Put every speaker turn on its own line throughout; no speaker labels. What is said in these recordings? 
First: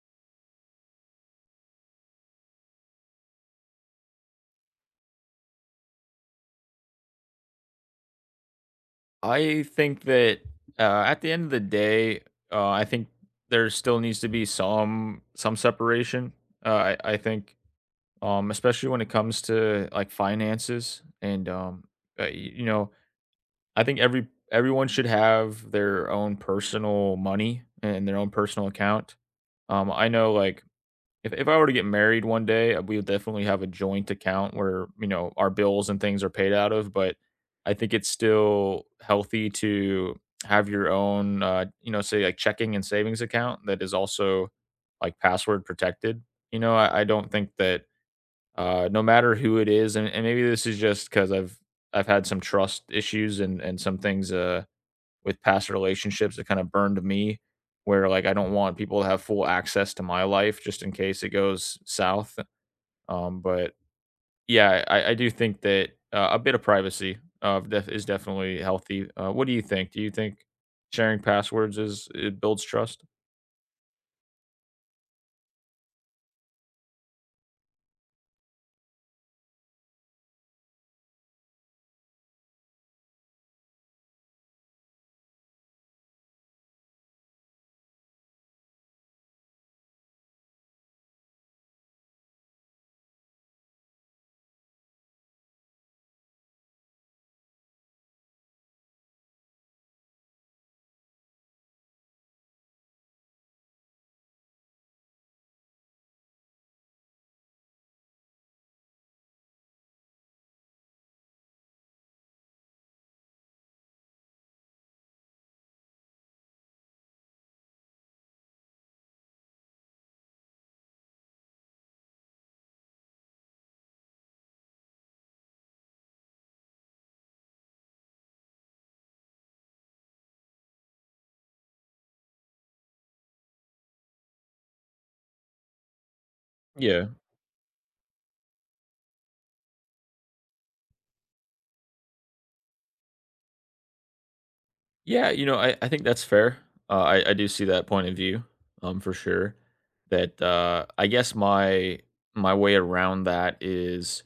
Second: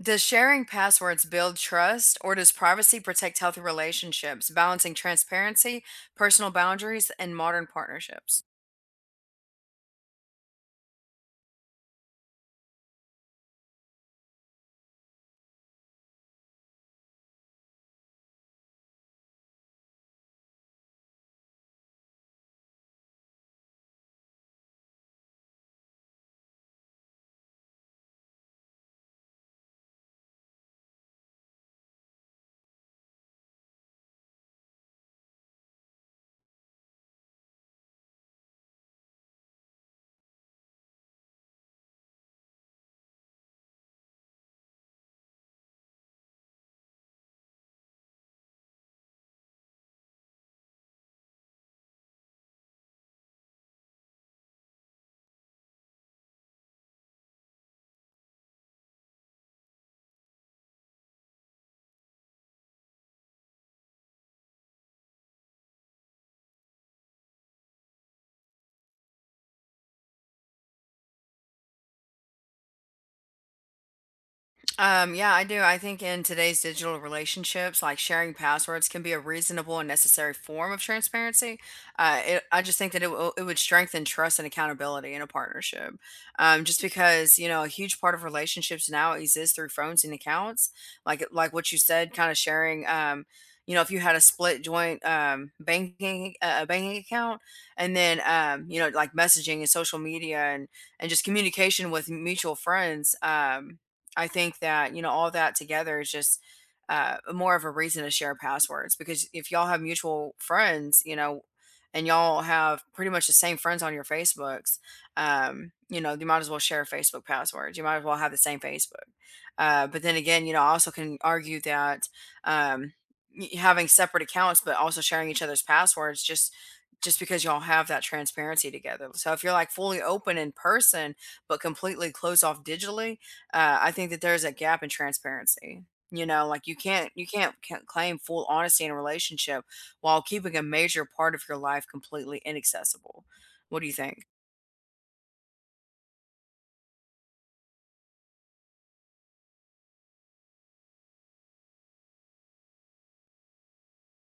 Does sharing passwords build trust, or does privacy protect healthy relationships, balancing transparency, personal boundaries, and modern partnerships?
I think that at the end of the day, I think there still needs to be some separation. Uh, I I think, Especially when it comes to like finances and y- you know, I think every everyone should have their own personal money and their own personal account. I know like if I were to get married one day, we would definitely have a joint account where, you know, our bills and things are paid out of, but I think it's still healthy to have your own, say like checking and savings account that is also like password protected. You know, I don't think that no matter who it is, and maybe this is just because I've had some trust issues and some things with past relationships that kind of burned me where like I don't want people to have full access to my life just in case it goes south. But yeah, I do think that a bit of privacy is definitely healthy. What do you think? Do you think sharing passwords is it builds trust?
Yeah, I do. I think in today's digital relationships, like sharing passwords can be a reasonable and necessary form of transparency. I just think that it would strengthen trust and accountability in a partnership. Just because, you know, a huge part of relationships now exists through phones and accounts. Like what you said, kind of sharing, you know, if you had a split joint banking a banking account, and then you know, like messaging and social media, and just communication with mutual friends. I think that, you know, all that together is just more of a reason to share passwords, because if y'all have mutual friends, you know, and y'all have pretty much the same friends on your Facebooks, you know, you might as well share Facebook passwords. You might as well have the same Facebook. But then again, you know, I also can argue that um, having separate accounts, but also sharing each other's passwords, just because y'all have that transparency together. So if you're like fully open in person, but completely closed off digitally, I think that there's a gap in transparency. You know, like you
Yeah,
can't you can't, can't claim full honesty in a relationship while keeping a major part of your life completely inaccessible. What do you think?
yeah. You know, I think that's fair. I do see that point of view, for sure. That I guess my way around that is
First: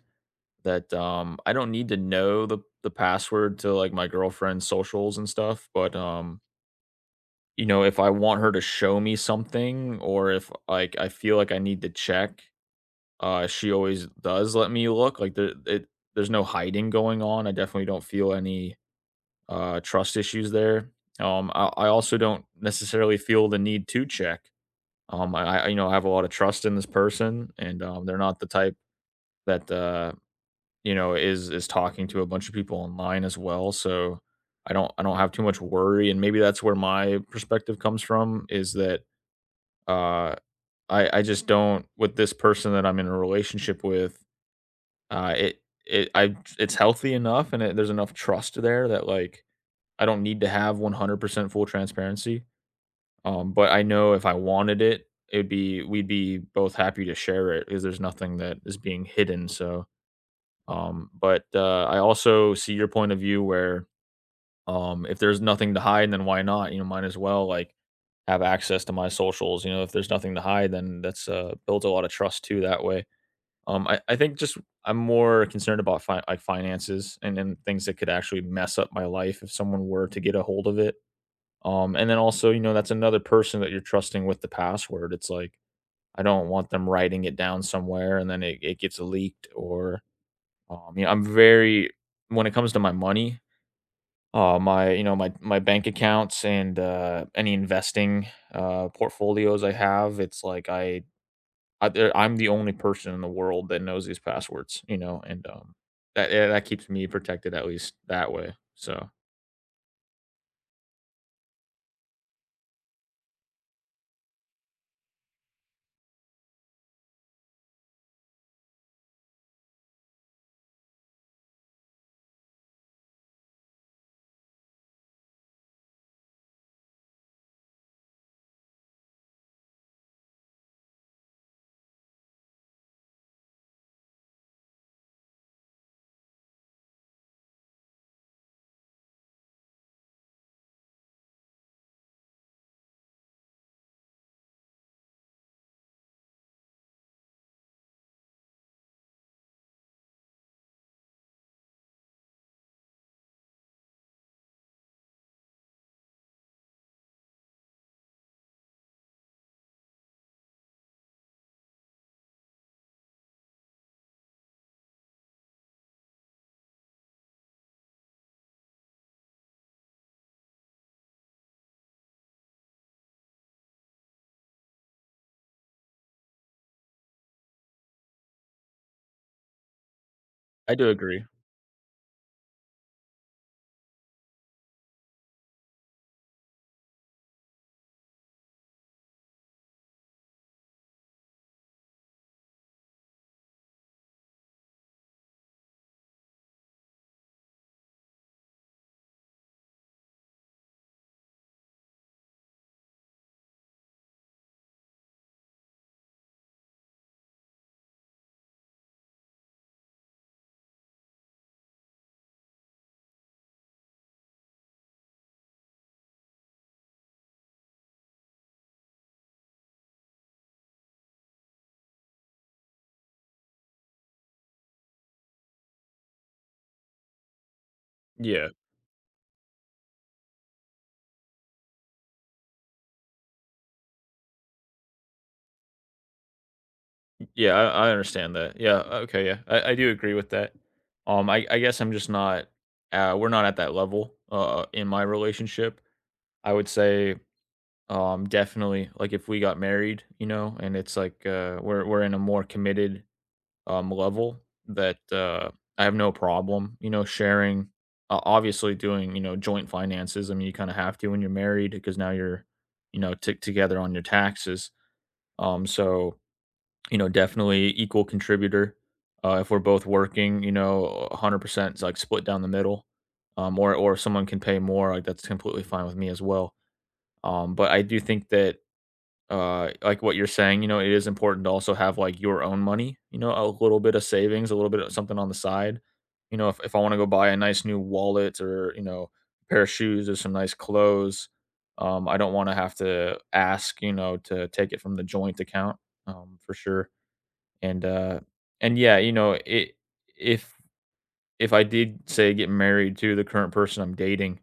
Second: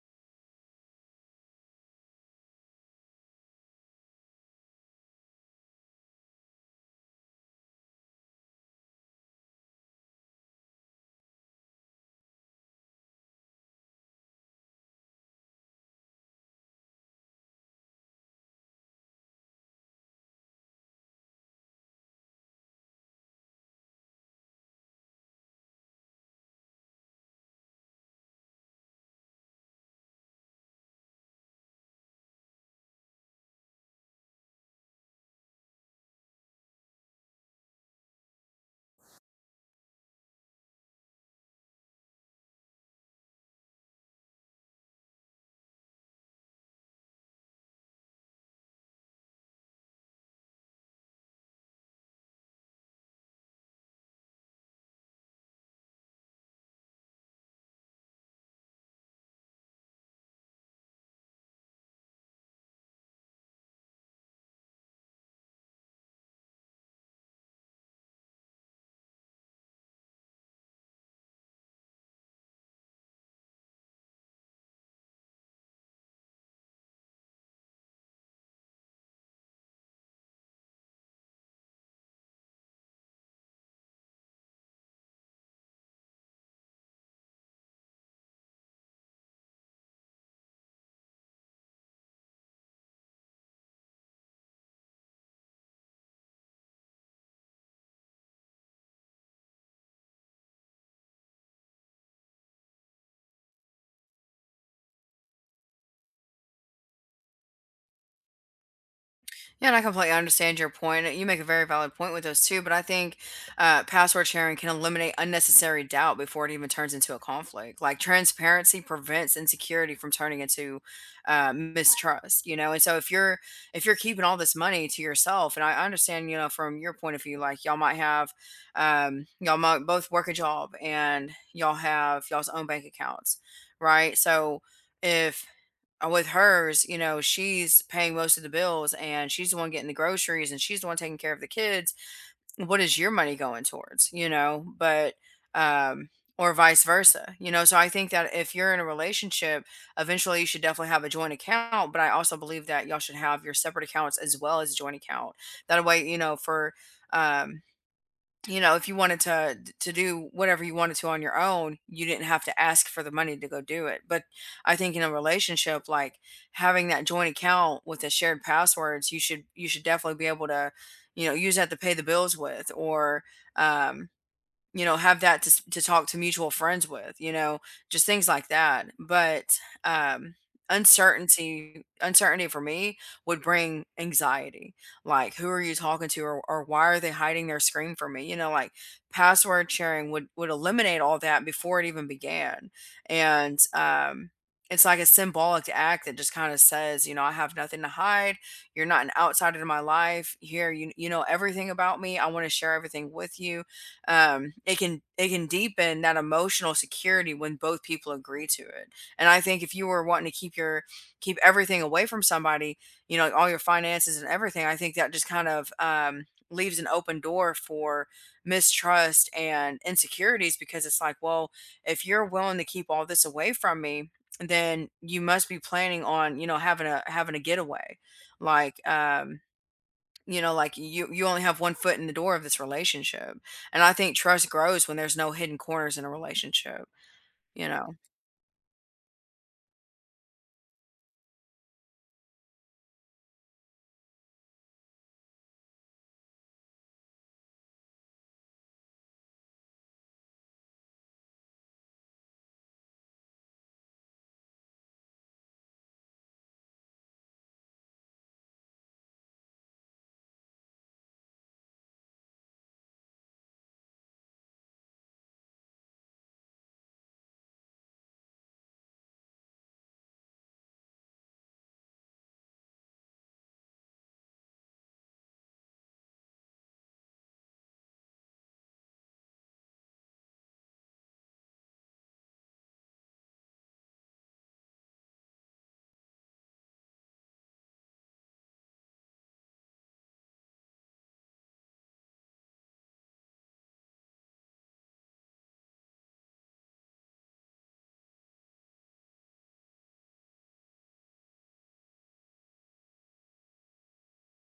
that, I don't need to know the password to, like, my girlfriend's socials and stuff, but, you know, if I want her to show me something or if, like, I feel like I need to check, she always does let me look, like, there's no hiding going on. I definitely don't feel any, trust issues there. I also don't necessarily feel the need to check. You know, I have a lot of trust in this person, and, they're not the type that, you know, is talking to a bunch of people online as well, so I don't have too much worry, and maybe that's where my perspective comes from, is that, uh, I just don't with this person that I'm in a relationship with, uh, it it's healthy enough, and it there's enough trust there that, like, I don't need to have 100% full transparency, but I know if I wanted it, it'd be we'd be both happy to share it because there's nothing that is being hidden. But I also see your point of view where if there's nothing to hide, then why not? You know, might as well like have access to my socials. You know, if there's nothing to hide, then that's builds a lot of trust too that way. I think just I'm more concerned about like finances and then things that could actually mess up my life if someone were to get a hold of it. And then also, you know, that's another person that you're trusting with the password. It's like I don't want them writing it down somewhere and then it gets leaked or yeah, I'm very when it comes to my money, my you know my my bank accounts and any investing portfolios I have. It's like I'm the only person in the world that knows these passwords, you know, and that yeah, that keeps me protected at least that way. So
Yeah, and I completely understand your point. You make a very valid point with those too, but I think password sharing can eliminate unnecessary doubt before it even turns into a conflict. Like transparency prevents insecurity from turning into mistrust, you know. And so if you're keeping all this money to yourself, and I understand, you know, from your point of view, like y'all might have, y'all might both work a job and y'all have y'all's own bank accounts, right? So if with hers, you know, she's paying most of the bills, and she's the one getting the groceries, and she's the one taking care of the kids. What is your money going towards, you know? But, um, or vice versa, you know? So I think that if you're in a relationship, eventually you should definitely have a joint account. But I also believe that y'all should have your separate accounts as well as a joint account. That way, you know, for, um, you know, if you wanted to do whatever you wanted to on your own, you didn't have to ask for the money to go do it. But I think in a relationship, like having that joint account with the shared passwords, you should definitely be able to, you know, use that to pay the bills with, or um, you know, have that to talk to mutual friends with, you know, just things like that. But, um,
I do agree.
uncertainty for me would bring anxiety. Like, who are you talking to, or why are they hiding their screen from me? You know, like, password sharing would eliminate all that before it even began. And, it's like a symbolic act that just kinda says, you know, "I have nothing to hide. You're not an outsider to my life. Here, you know everything about me. I wanna share everything with you. It can deepen that emotional security when both people agree to it. And I think if you were wanting to keep everything away from somebody, you know, like all your finances and everything, I think that just kind of leaves an open door for mistrust and insecurities, because it's like, well, if you're willing to keep all this away from me, then you must be planning on, you know, having a getaway,
Yeah,
like, you know, like you only have one foot in the door of this relationship. And I think trust grows when there's no hidden corners in a relationship,
yeah,
you
I, I
know?
understand that. Okay, I do agree with that. I guess I'm just not. We're not at that level. In my relationship, I would say um, definitely. Like if we got married, you know, and it's like we're in a more committed level that I have no problem, you know, sharing obviously doing, you know, joint finances. I mean, you kind of have to when you're married because now you're, you know, tick together on your taxes. Um so, you know, definitely equal contributor. If we're both working, you know, 100% is like split down the middle. Um, or if someone can pay more, like that's completely fine with me as well. But I do think that like what you're saying, you know, it is important to also have, like, your own money, you know, a little bit of savings, a little bit of something on the side. You know, if I wanna go buy a nice new wallet or, you know, pair of shoes or some nice clothes, I don't wanna have to ask, you know, to take it from the joint account, for sure. And, uh and yeah, you know, it if if I did, say, get married to the current person I'm dating,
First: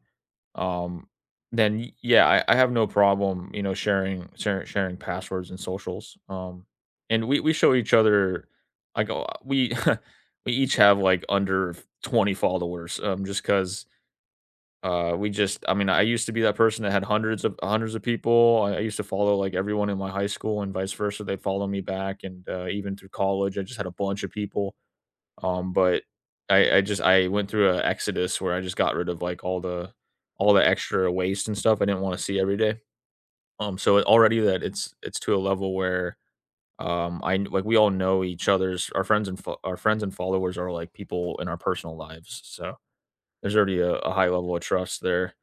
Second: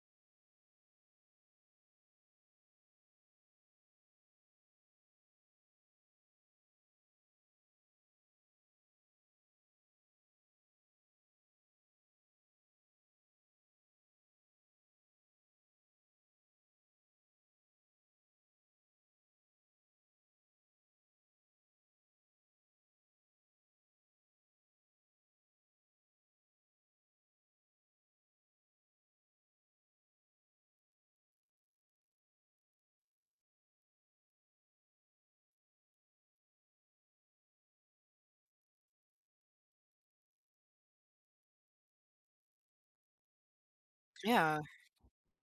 um, then yeah, I have no problem, you know, sharing passwords and socials, um, and we show each other like we we each have like under 20 followers, um, just because we just I mean I used to be that person that had hundreds of people. I used to follow like everyone in my high school, and vice versa, they follow me back. And even through college I just had a bunch of people, but I went through a exodus where I just got rid of, like, all the extra waste and stuff I didn't wanna see every day. Already that it's to a level where, I kn like, we all know each other's our friends and followers are, like, people in our personal lives, so there's already a high level
Yeah.
of trust there.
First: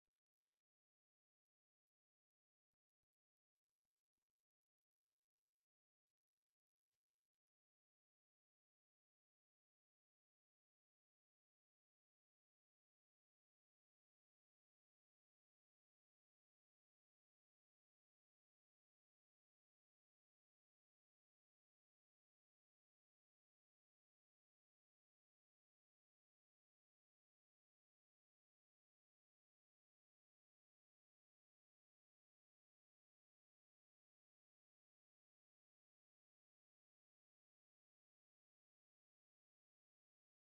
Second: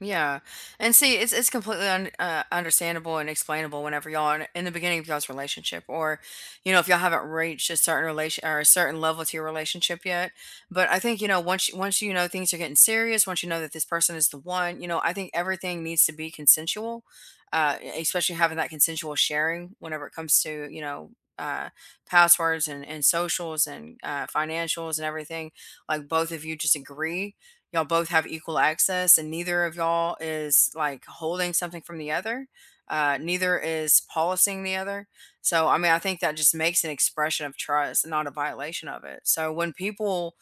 Yeah. And see, it's completely understandable and explainable whenever y'all are in the beginning of y'all's relationship, or, you know, if y'all haven't reached a certain relation or a certain level to your relationship yet. But I think, you know, once you know things are getting serious, once you know that this person is the one, you know, I think everything needs to be consensual. Especially having that consensual sharing whenever it comes to, you know, uh passwords, and socials, and financials, and everything. Like both of you just agree, y'all both have equal access, and neither of y'all is like holding something from the other. Neither is policing the other. So I mean, I think that just makes an expression of trust, not a violation of it. So when people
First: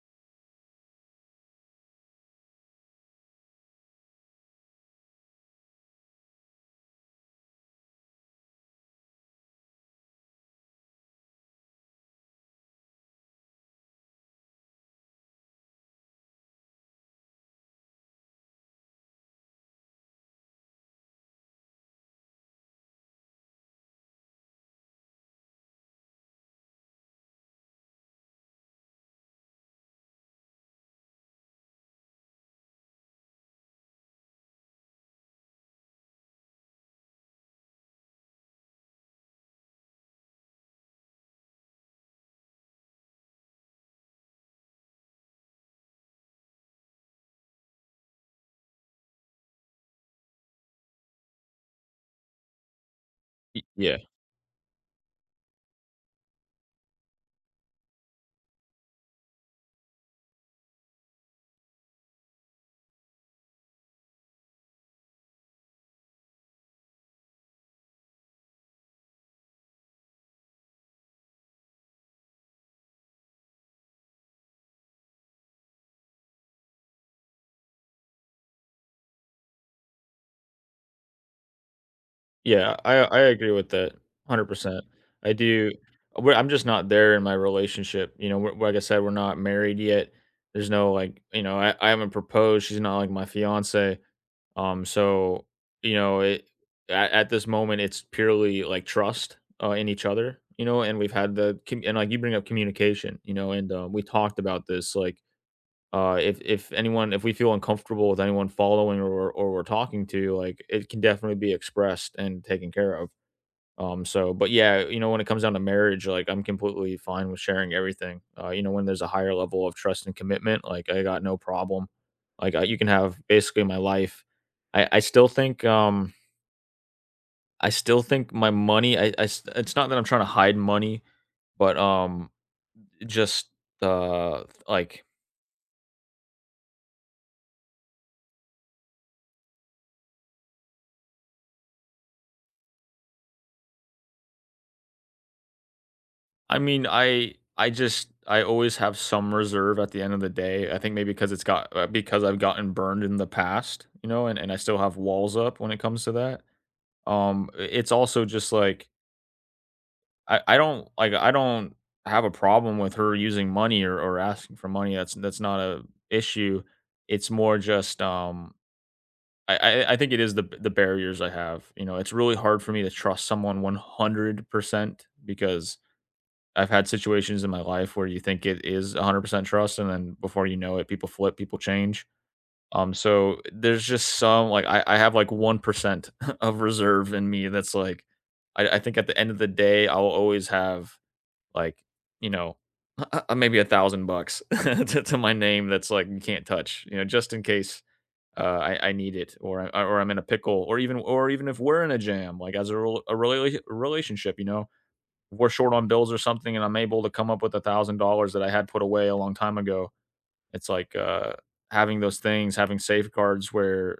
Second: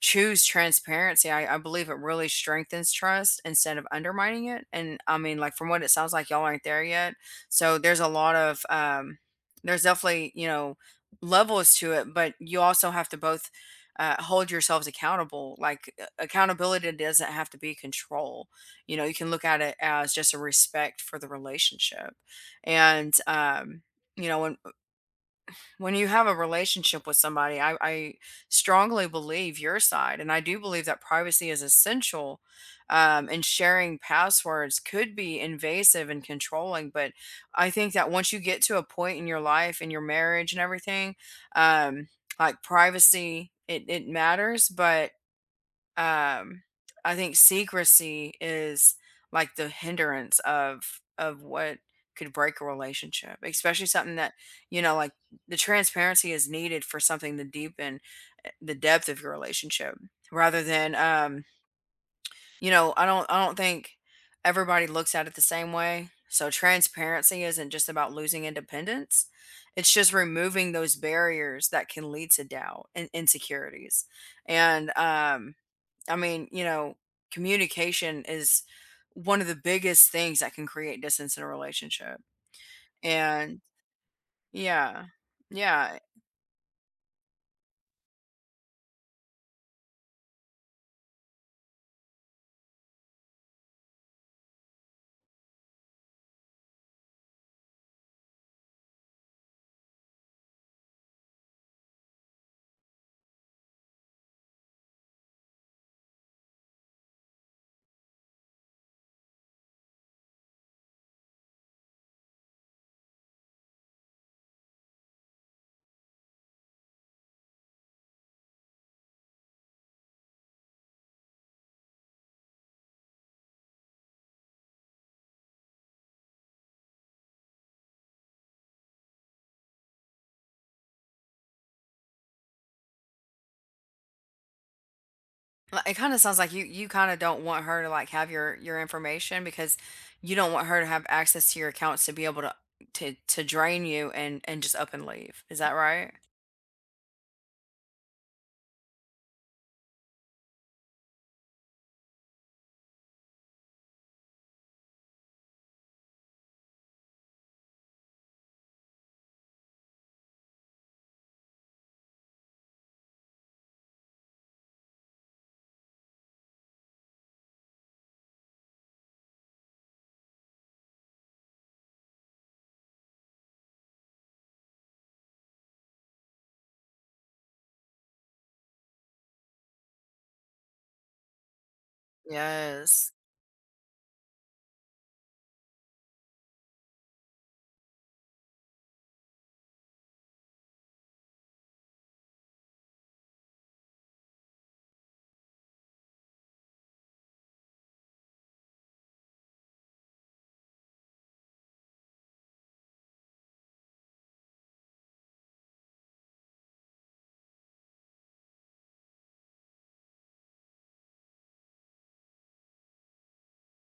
choose transparency, I believe it really strengthens trust instead of undermining it. And I mean, like from what it sounds like, y'all aren't there yet. So there's a lot of there's definitely, you know, levels to it. But you also have to both hold yourselves accountable. Like, accountability doesn't have to be control. You know, you can look at it as just a respect for the relationship. And, you know, when you have a relationship with somebody, I strongly believe your side, and I do believe that privacy is essential. And sharing passwords could be invasive and controlling, but I think that once you get to a point in your life, in your marriage, and everything, um, like privacy, it matters, but um, I think secrecy is like the hindrance of what could break a relationship,
Y
especially
Yeah.
something that, you know, like the transparency is needed for something to deepen the depth of your relationship, rather than, you know, I don't think everybody looks at it the same way. So transparency isn't just about losing independence; it's just removing those barriers that can lead to doubt and insecurities. And I mean, you know, communication is one of the biggest things that can create distance in a relationship.
Yeah, I agree
And
with that 100%.
yeah.
I do
Yeah.
we're I'm just not there in my relationship, you know, we're like I said, we're not married yet. There's no, like, you know, I haven't proposed, she's not, like, my fiance. Um, so, you know, it at this moment, it's purely, like, trust, in each other, you know. And we've had the like, you bring up communication, you know, and, we talked about this, like, if anyone if we feel uncomfortable with anyone following or we're talking to, like, it can definitely be expressed and taken care of. So, but yeah, you know, when it comes down to marriage, like, I'm completely fine with sharing everything. You know, when there's a higher level of trust and commitment, like, I got no problem. Like, you can have basically my life. I Still think I still think my money. It's not that I'm trying to hide money, but just like
It kind of sounds like you kind of don't want her to like have your information, because you don't want her to have access to your accounts to be able to drain you and just up and leave. Is that right?
I mean, I always have some reserve at the end of the day. I think maybe because it's got because I've gotten burned in the past, you know, and I still have walls up when it comes to that. It's also just like I don't have a problem with her using money, or, asking for money. That's not a issue. It's more just I think it is the barriers I have. You know, it's really hard for me to trust someone 100% because I've had situations in my life where you think it is 100% trust, and then before you know it, people flip, people change. Um,
Yes.
so there's just some like I have like 1% of reserve in me that's like, I think at the end of the day, I'll always have like, you know, maybe 1,000 bucks to my name that's like you can't touch, you know, just in case I need it or I'm in a pickle, or even if we're in a jam, like as a, relationship, you know, we're short on bills or something and I'm able to come up with $1,000 that I had put away a long time ago. It's like having those things, having safeguards where,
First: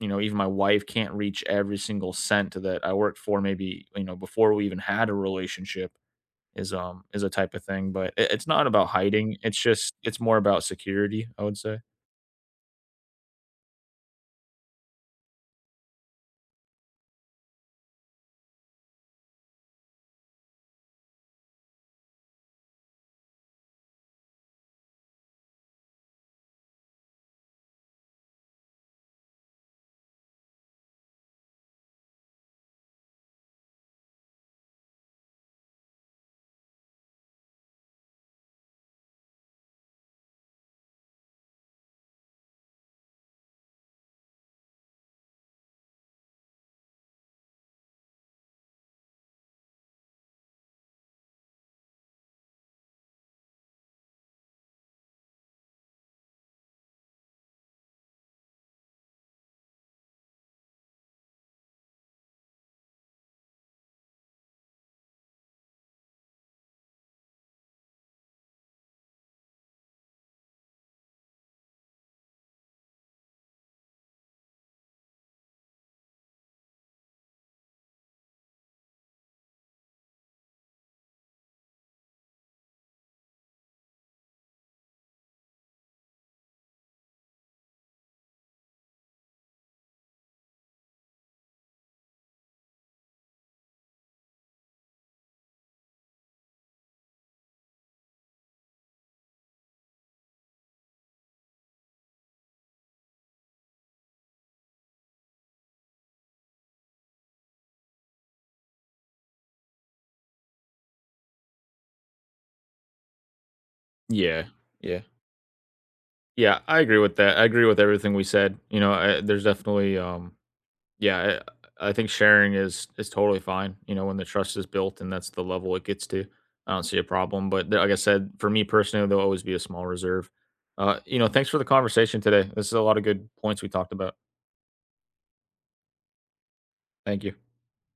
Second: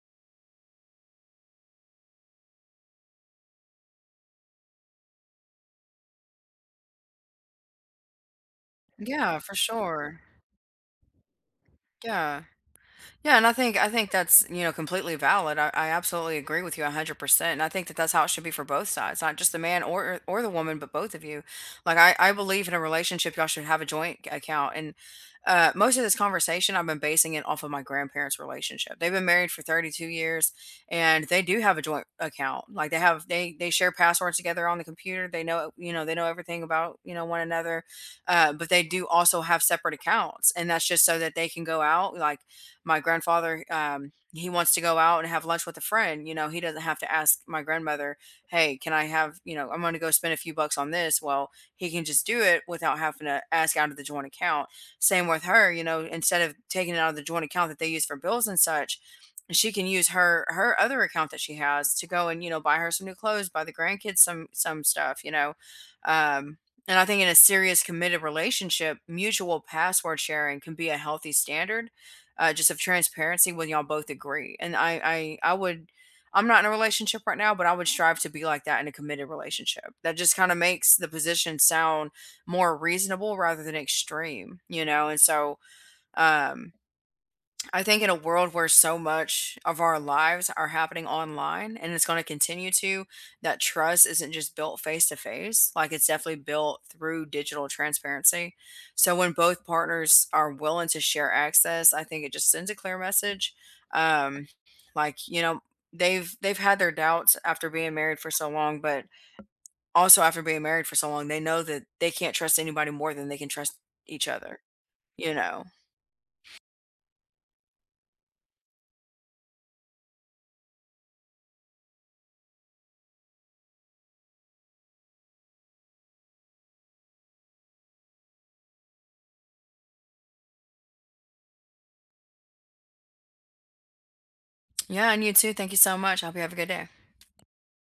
you know, even my wife can't reach every single cent that I worked for maybe, you know, before we even had a relationship, is a type of thing. But it's not about hiding.
Yeah, for
It's just it's
sure.
more about security, I would say.
Yeah. Yeah, and I think that's, you know, completely valid. I absolutely agree with you 100%. And I think that that's how it should be for both sides, not just the man or the woman, but both of you. Like I believe in a relationship y'all should have a joint account. And most of this conversation I've been basing it off of my grandparents' relationship. They've been married for 32 years, and they do have a joint account. Like they have they share passwords together on the computer. They know, you know, they know everything about, you know, one another. But they do also have separate accounts, and that's just so that they can go out. Like my grandfather, he wants to go out and have lunch with a friend. You know, he doesn't have to ask my grandmother, hey, can I have, you know, I'm going to go spend a few bucks on this. Well, he can just do it without having to ask out of the joint account. Same with her. You know, instead of taking it out of the joint account that they use for bills and such, she can use her other account that she has to go and, you know, buy her some new clothes, buy the grandkids some stuff, you know. um and I think in a serious committed relationship, mutual password sharing can be a healthy standard just of transparency when y'all both agree. And I would, I'm not in a relationship right now, but I would strive to be like that in a committed relationship. That just kind of makes the position sound more reasonable rather than extreme, you know. And so um I think in a world where so much of our lives are happening online, and it's going to continue to, that trust isn't just built face to face. Like it's definitely built through digital transparency. So when both partners are willing to share access, I think it just sends a clear message. Um, like, you know, they've had their doubts after being married for so long, but also after being married for so long, they know that they can't trust anybody more than they can trust each
Yeah.
other,
Yeah.
you know.
Yeah, I agree with that. I agree with everything we said. You know, there's definitely yeah, I think sharing is totally fine, you know, when the trust is built and that's the level it gets to. I don't see a problem, but like I said, for me personally, there'll always be a small reserve. You know, thanks for the conversation today. This is a lot of good points we talked about.
Yeah, and you too. Thank you so much. I hope you have a good day.
Thank you.